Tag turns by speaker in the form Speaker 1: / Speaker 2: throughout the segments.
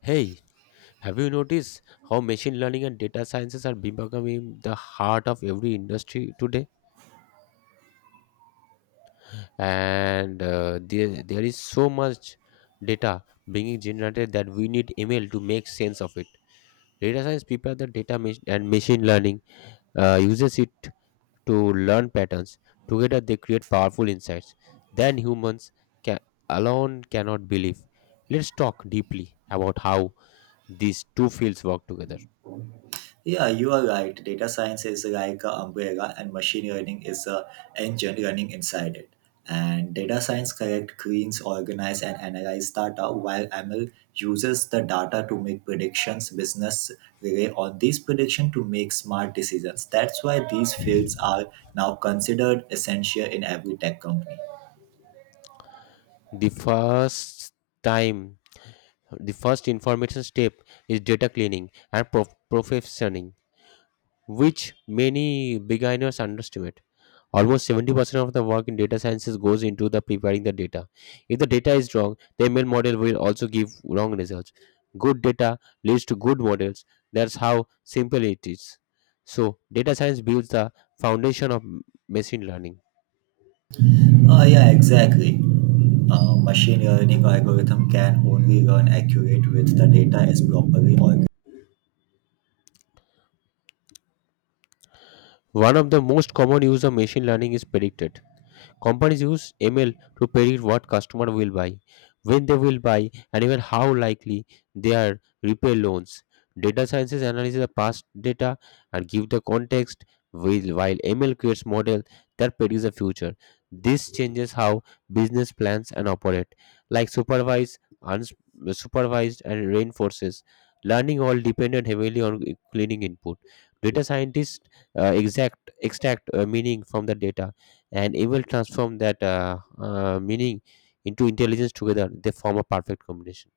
Speaker 1: Hey, have you noticed how machine learning and data sciences are becoming the heart of every industry today? And there is so much data being generated that we need ML to make sense of it. Data science prepare the data and machine learning uses it to learn patterns. Together, they create powerful insights. Then humans can, alone cannot believe. Let's talk deeply about how these two fields work together.
Speaker 2: Yeah, you are right. Data science is like an umbrella, and machine learning is a engine running inside it. And data science collect, cleans, organize, and analyze data, while ML uses the data to make predictions. Business rely on these predictions to make smart decisions. That's why these fields are now considered essential in every tech company.
Speaker 1: The first time the first information step is data cleaning and provisioning, which many beginners underestimate. Almost 70% of the work in data sciences goes into the preparing the data. If the data is wrong, the ml model will also give wrong results. Good data leads to good models. That's how simple it is. So data science builds the foundation of machine learning.
Speaker 2: Oh yeah, exactly. Machine learning algorithm can only learn accurate with the data is properly organized.
Speaker 1: One of the most common use of machine learning is predicted. Companies use ML to predict what customer will buy, when they will buy, and even how likely they are repay loans. Data sciences analyzes the past data and give the context, while ML creates model that predicts the future. This changes how business plans and operate, like supervised, unsupervised, and reinforces. Learning all depended heavily on cleaning input. Data scientists exact extract meaning from the data and evil transform that meaning into intelligence. Together they form a perfect combination.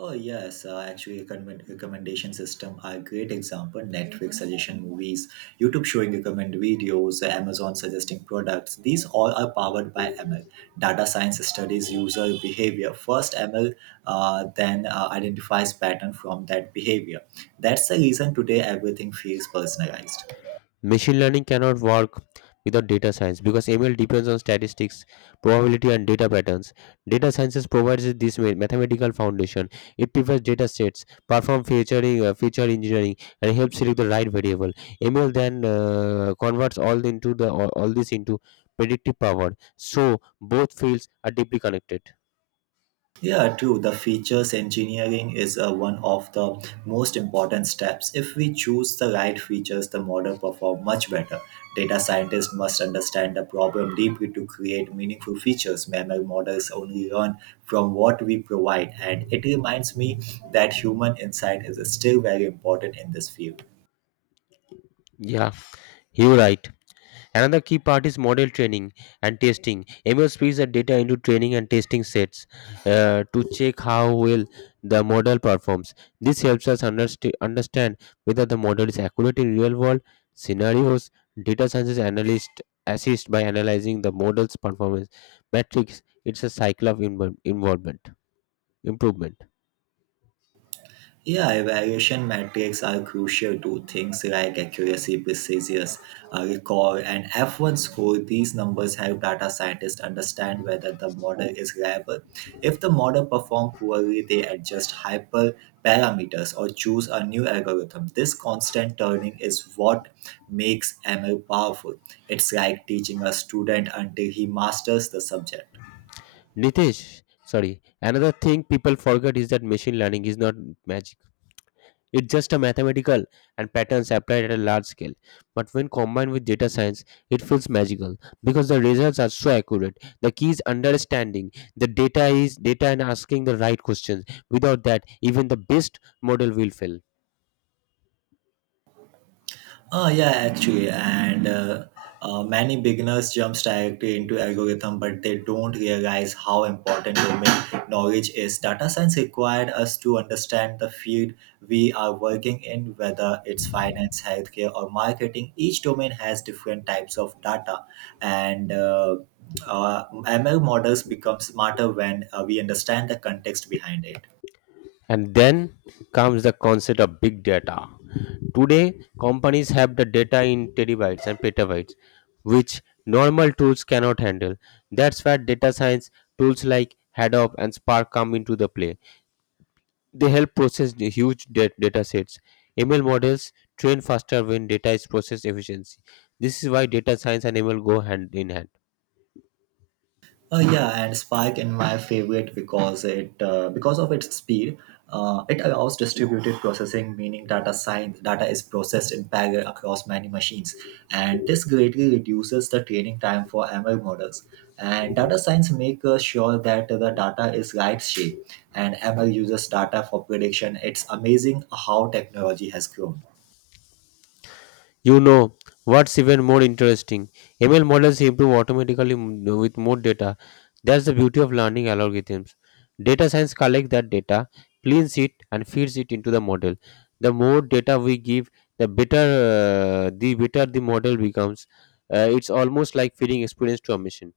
Speaker 2: Oh yes, actually, a recommendation system are a great example. Netflix suggestion movies, YouTube showing recommend videos, Amazon suggesting products. These all are powered by ML. Data science studies user behavior. First, ML then identifies pattern from that behavior. That's the reason today everything feels personalized.
Speaker 1: Machine learning cannot work without data science because ml depends on statistics, probability and data patterns. Data sciences provides this mathematical foundation. It prefers data sets, perform featuring, feature engineering, and helps select the right variable. ML then converts all this into predictive power. So both fields are deeply connected.
Speaker 2: Yeah, true. The features engineering is one of the most important steps. If we choose the right features, the model perform much better. Data scientists must understand the problem deeply to create meaningful features. Mammal models only learn from what we provide, and it reminds me that human insight is still very important in this field.
Speaker 1: Yeah, you're right. Another key part is model training and testing. ML splits the data into training and testing sets to check how well the model performs. This helps us understand whether the model is accurate in real world scenarios. Data science analysts assist by analyzing the model's performance metrics. It's a cycle of involvement, improvement.
Speaker 2: Yeah, evaluation metrics are crucial to things like accuracy, precision, recall, and F1 score. These numbers help data scientists understand whether the model is reliable. If the model performs poorly, they adjust hyper parameters or choose a new algorithm. This constant turning is what makes ML powerful. It's like teaching a student until he masters the subject.
Speaker 1: Nitesh, sorry, another thing people forget is that machine learning is not magic. It's just a mathematical and patterns applied at a large scale. But when combined with data science, it feels magical because the results are so accurate. The key is understanding the data is data and asking the right questions. Without that, even the best model will fail.
Speaker 2: Yeah, actually, and many beginners jump directly into algorithm, but they don't realize how important domain knowledge is. Data science required us to understand the field we are working in, whether it's finance, healthcare, or marketing. Each domain has different types of data, and ML models become smarter when we understand the context behind it.
Speaker 1: And then comes the concept of big data. Today, companies have the data in terabytes and petabytes, which normal tools cannot handle. That's where data science tools like Hadoop and Spark come into the play. They help process the huge data sets. ML models train faster when data is processed efficiency. This is why data science and ML go hand in hand.
Speaker 2: Yeah, and Spike in my favorite because of its speed, it allows distributed processing, meaning data science data is processed in parallel across many machines, and this greatly reduces the training time for ML models. And data science makes sure that the data is right shape, and ML uses data for prediction. It's amazing how technology has grown.
Speaker 1: You know, what's even more interesting? ML models improve automatically with more data. That's the beauty of learning algorithms. Data science collects that data, cleans it, and feeds it into the model. The more data we give, the better the model becomes. It's almost like feeding experience to a machine.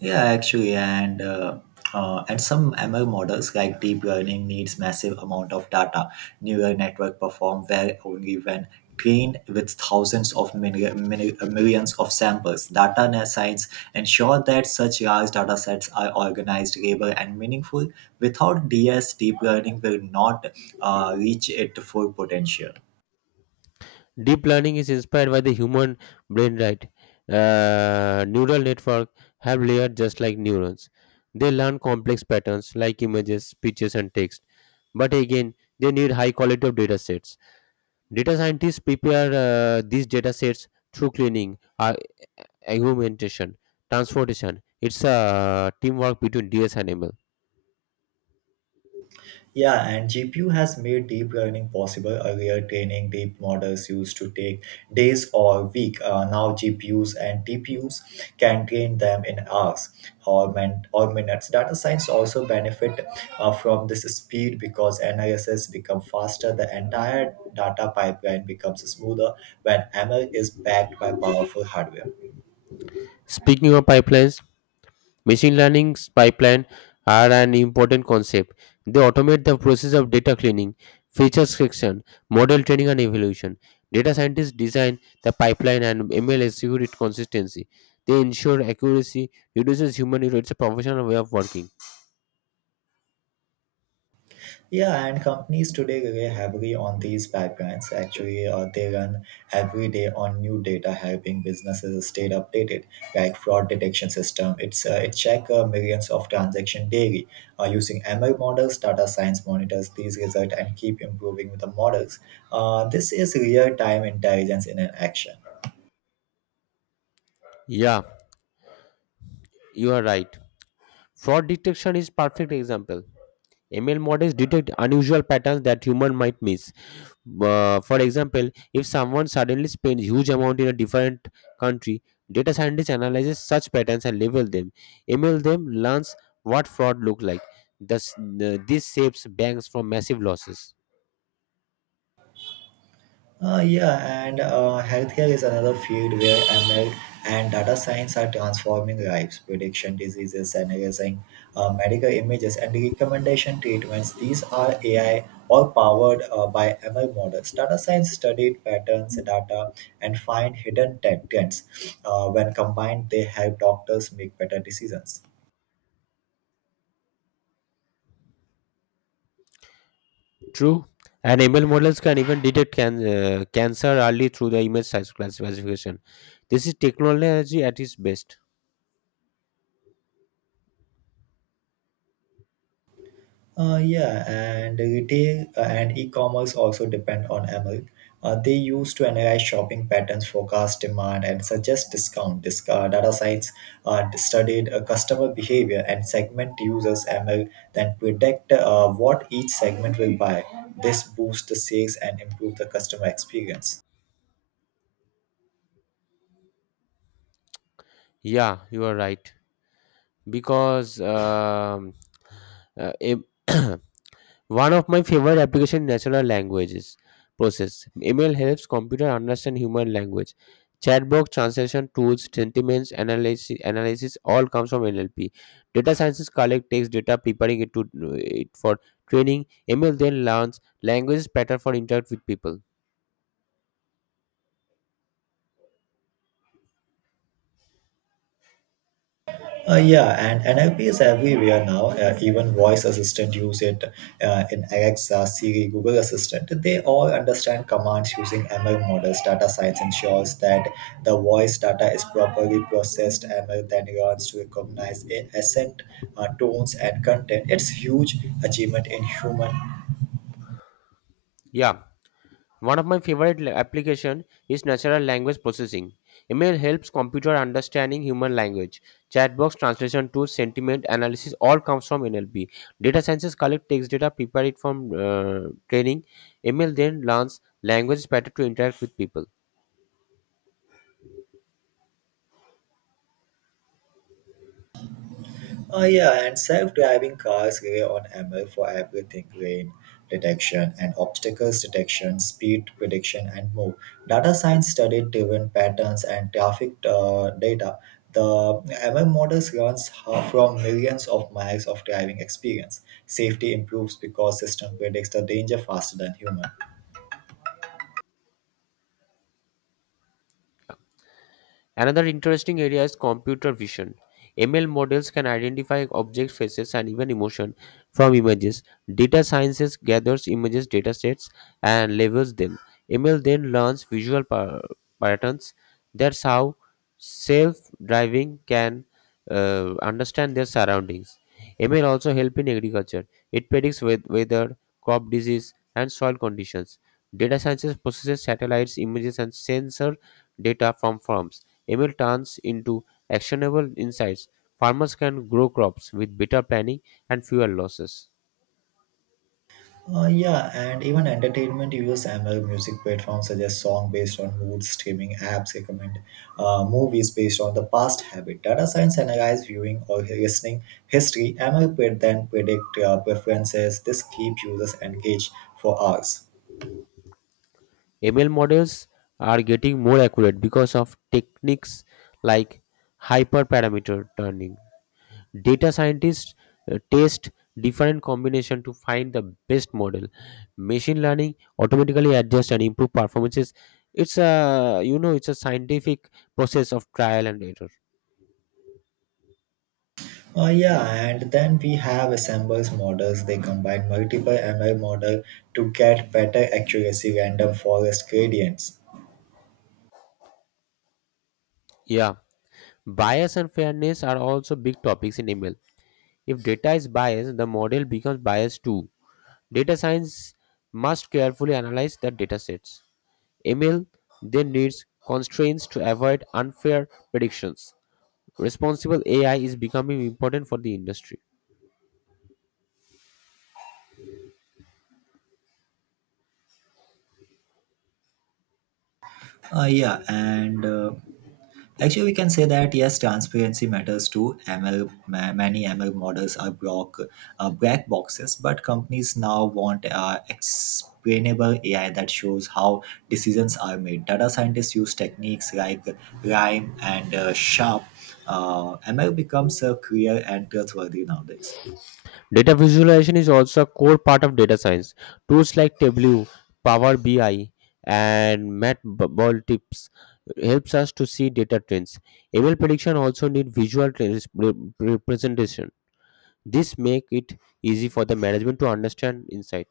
Speaker 2: Yeah, actually, and some ML models like deep learning needs massive amount of data. Neural network perform well only when trained with thousands of millions of samples. Data science ensure that such large data sets are organized, labeled, and meaningful. Without DS, deep learning will not reach its full potential.
Speaker 1: Deep learning is inspired by the human brain, right? Neural network have layers just like neurons. They learn complex patterns like images, speeches, and text. But again, they need high quality of data sets. Data scientists prepare these data sets through cleaning, augmentation, transportation. It's a teamwork between DS and ML.
Speaker 2: Yeah, and GPU has made deep learning possible. Earlier, training deep models used to take days or week. Now, GPUs and TPUs can train them in hours or minutes. Data science also benefit from this speed because analysis become faster. The entire data pipeline becomes smoother when ML is backed by powerful hardware.
Speaker 1: Speaking of pipelines, machine learning pipeline are an important concept. They automate the process of data cleaning, feature selection, model training and evaluation. Data scientists design the pipeline and ML execute it consistency. They ensure accuracy, reduces human error. It's a professional way of working.
Speaker 2: Yeah, and companies today rely heavily on these pipelines. Actually, they run every day on new data, helping businesses stay updated, like fraud detection system. It check millions of transactions daily using ML models, data science monitors these results, and keep improving with the models. This is real time intelligence in an action.
Speaker 1: Yeah, you are right. Fraud detection is perfect example. ML models detect unusual patterns that human might miss. For example, if someone suddenly spends huge amount in a different country, data scientist analyzes such patterns and label them. Email them learns what fraud look like. Thus, this saves banks from massive losses.
Speaker 2: Yeah, and healthcare is another field where ML and data science are transforming lives, prediction diseases, analyzing medical images, and recommendation treatments. These are AI or powered by ML models. Data science studied patterns, data, and find hidden tech trends. When combined, they help doctors make better decisions.
Speaker 1: True, and ML models can even detect cancer early through the image size classification. This is technology at its best.
Speaker 2: Yeah, and retail and e-commerce also depend on ML. They use to analyze shopping patterns, forecast demand, and suggest discount. This data science studied customer behavior and segment users ML, then predict what each segment will buy. This boosts the sales and improve the customer experience.
Speaker 1: Yeah, you are right because uh, em- One of my favorite application natural languages process. ML helps computer understand human language. Chatbot translation tools, analysis all comes from NLP. Data scientists collect text data, preparing it for training. ML then learns languages pattern for interact with people.
Speaker 2: Yeah, and NLP is everywhere now. Even voice assistant use it in Alexa, Siri, Google Assistant. They all understand commands using ML models. Data science ensures that the voice data is properly processed. ML then learns to recognize accent, tones, and content. It's huge achievement in human.
Speaker 1: Yeah. One of my favorite application is natural language processing. ML helps computer understanding human language. Chatbox translation tools, sentiment analysis all comes from NLP. Data scientists collect text data, prepare it from training. ML then learns language pattern to interact with people.
Speaker 2: Oh yeah, and self-driving cars rely on ML for everything: rain detection and obstacles detection, speed prediction, and more. Data science studied driven patterns and traffic data. The ML models runs from millions of miles of driving experience. Safety improves because system predicts the danger faster than human.
Speaker 1: Another interesting area is computer vision. ML models can identify object faces and even emotion from images. Data sciences gathers images datasets and labels them. ML then learns visual patterns. That's how self-driving can understand their surroundings. ML also help in agriculture. It predicts weather, crop disease, and soil conditions. Data sciences processes satellites, images, and sensor data from farms. ML turns into actionable insights. Farmers can grow crops with better planning and fewer losses.
Speaker 2: Yeah, and even entertainment use ML music platforms such as song based on mood, streaming apps recommend movies based on the past habit. Data science analyze viewing or listening history. ML then predict preferences. This keeps users engaged for hours.
Speaker 1: ML models are getting more accurate because of techniques like hyperparameter turning. Data scientists test different combination to find the best model. Machine learning automatically adjusts and improve performances. It's a scientific process of trial and error.
Speaker 2: Yeah, and then we have assembles models. They combine multiple ML model to get better accuracy, random forest gradients.
Speaker 1: Yeah, bias and fairness are also big topics in ML. If data is biased, the model becomes biased too. Data science must carefully analyze the data sets. ML then needs constraints to avoid unfair predictions. Responsible AI is becoming important for the industry.
Speaker 2: Yeah, and actually, we can say that yes, transparency matters too. ML, many ML models are black boxes, but companies now want explainable AI that shows how decisions are made. Data scientists use techniques like rhyme and sharp. ML becomes clear and trustworthy nowadays.
Speaker 1: Data visualization is also a core part of data science. Tools like Tableau, Power BI, and MatBalltips helps us to see data trends. ML prediction also need visual representation. This make it easy for the management to understand insight.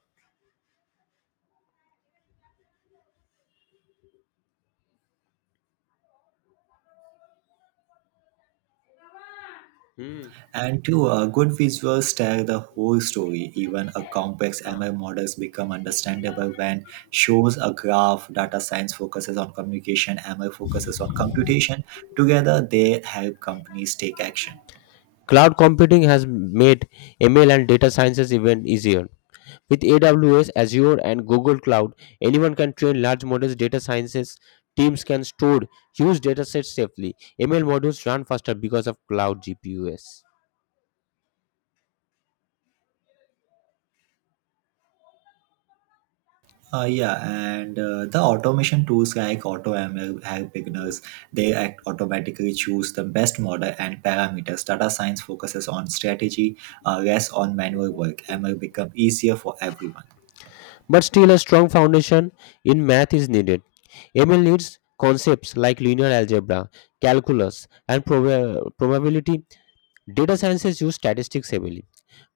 Speaker 1: Hmm.
Speaker 2: And to a good visuals tell the whole story. Even a complex ML models become understandable when shows a graph. Data science focuses on communication, ML focuses on computation. Together, they help companies take action.
Speaker 1: Cloud computing has made ML and data sciences even easier. With AWS, Azure, and Google Cloud, anyone can train large models. Data sciences teams can store huge data sets safely. ML models run faster because of cloud GPUs.
Speaker 2: Yeah, and the automation tools like AutoML help beginners. They act automatically choose the best model and parameters. Data science focuses on strategy, less on manual work. ML become easier for everyone.
Speaker 1: But still, a strong foundation in math is needed. ML needs concepts like linear algebra, calculus, and probability. Data sciences use statistics heavily.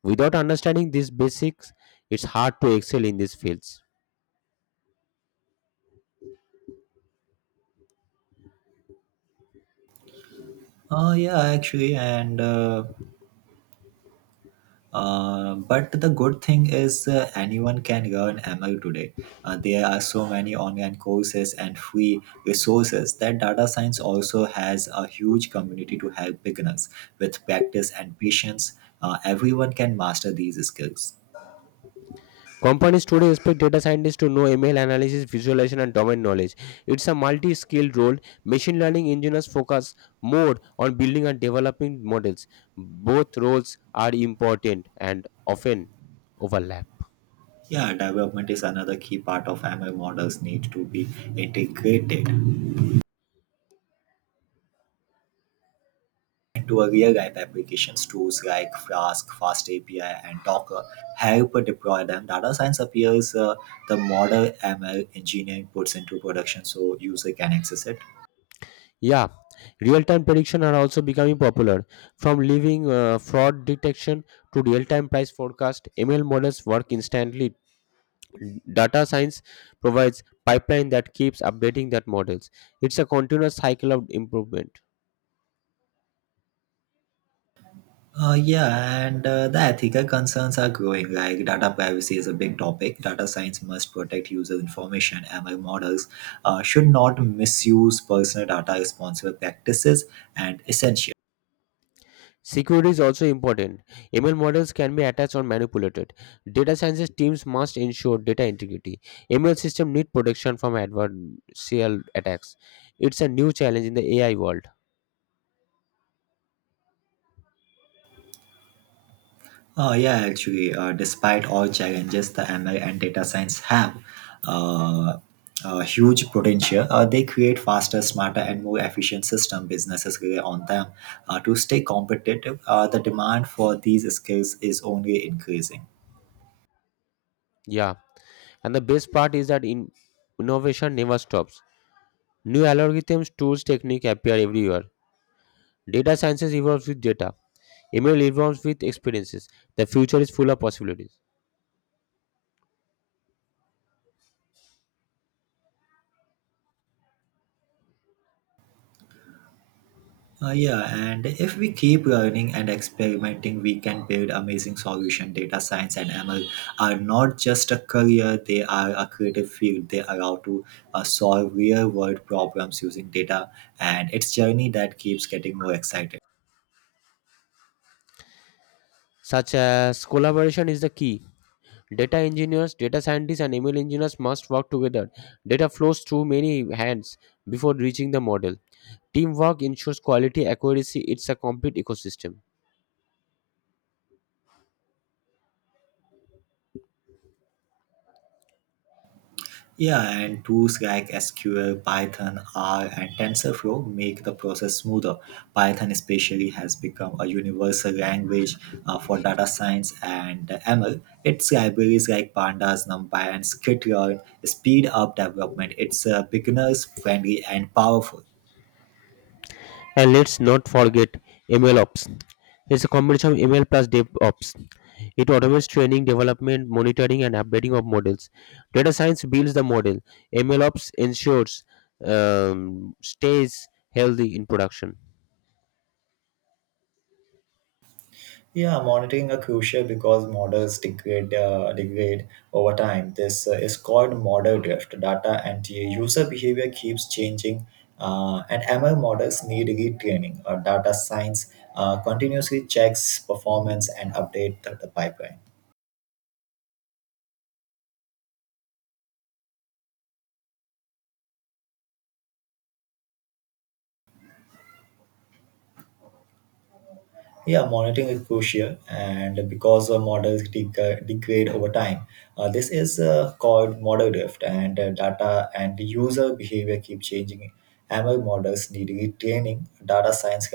Speaker 1: Without understanding these basics, it's hard to excel in these fields.
Speaker 2: Yeah, actually, and but the good thing is anyone can learn ML today. There are so many online courses and free resources that data science also has a huge community to help beginners. With practice and patience, everyone can master these skills.
Speaker 1: Companies today expect data scientists to know ML analysis, visualization, and domain knowledge. It's a multi skilled role. Machine learning engineers focus more on building and developing models. Both roles are important and often overlap.
Speaker 2: Yeah, development is another key part of ML models need to be integrated to a real life applications tools like Flask, FastAPI, and Docker help deploy them. Data science appears the model ML engineering puts into production so user can access it.
Speaker 1: Yeah, real time prediction are also becoming popular. From leaving fraud detection to real time price forecast, ML models work instantly. Data science provides pipeline that keeps updating that models. It's a continuous cycle of improvement.
Speaker 2: Yeah, and the ethical concerns are growing. Like data privacy is a big topic. Data science must protect user information. ML models should not misuse personal data. Responsible practices and essential.
Speaker 1: Security is also important. ML models can be attached or manipulated. Data science teams must ensure data integrity. ML systems need protection from adversarial attacks. It's a new challenge in the AI world.
Speaker 2: Yeah, actually, despite all challenges the ML and data science have, uh, a huge potential. They create faster, smarter, and more efficient system. Businesses rely on them to stay competitive. The demand for these skills is only increasing.
Speaker 1: Yeah. And the best part is that in innovation never stops. New algorithms, tools, technique appear everywhere. Data sciences evolves with data. ML evolves with experiences. The future is full of possibilities.
Speaker 2: Yeah, and if we keep learning and experimenting, we can build amazing solution. Data science and ML are not just a career; they are a creative field. They allow to solve real-world problems using data, and it's journey that keeps getting more exciting.
Speaker 1: Such as collaboration is the key. Data engineers, data scientists, and ML engineers must work together. Data flows through many hands before reaching the model. Teamwork ensures quality accuracy. It's a complete ecosystem.
Speaker 2: Yeah, and tools like SQL, Python, R, and TensorFlow make the process smoother. Python, especially, has become a universal language for data science and ML. Its libraries like Pandas, NumPy, and Skitlearn speed up development. It's beginners friendly and powerful.
Speaker 1: And let's not forget ML Ops. It's a combination of ML plus DevOps. It automates training, development, monitoring, and updating of models. Data science builds the model. ML Ops ensures stays healthy in production.
Speaker 2: Yeah, monitoring are crucial because models degrade over time. This is called model drift. Data and the user behavior keeps changing, and ML models need retraining. Data science continuously checks performance and update the pipeline. Yeah, monitoring is crucial, and because models degrade over time, this is called model drift, and data and user behavior keep changing. ML models need retraining. Data science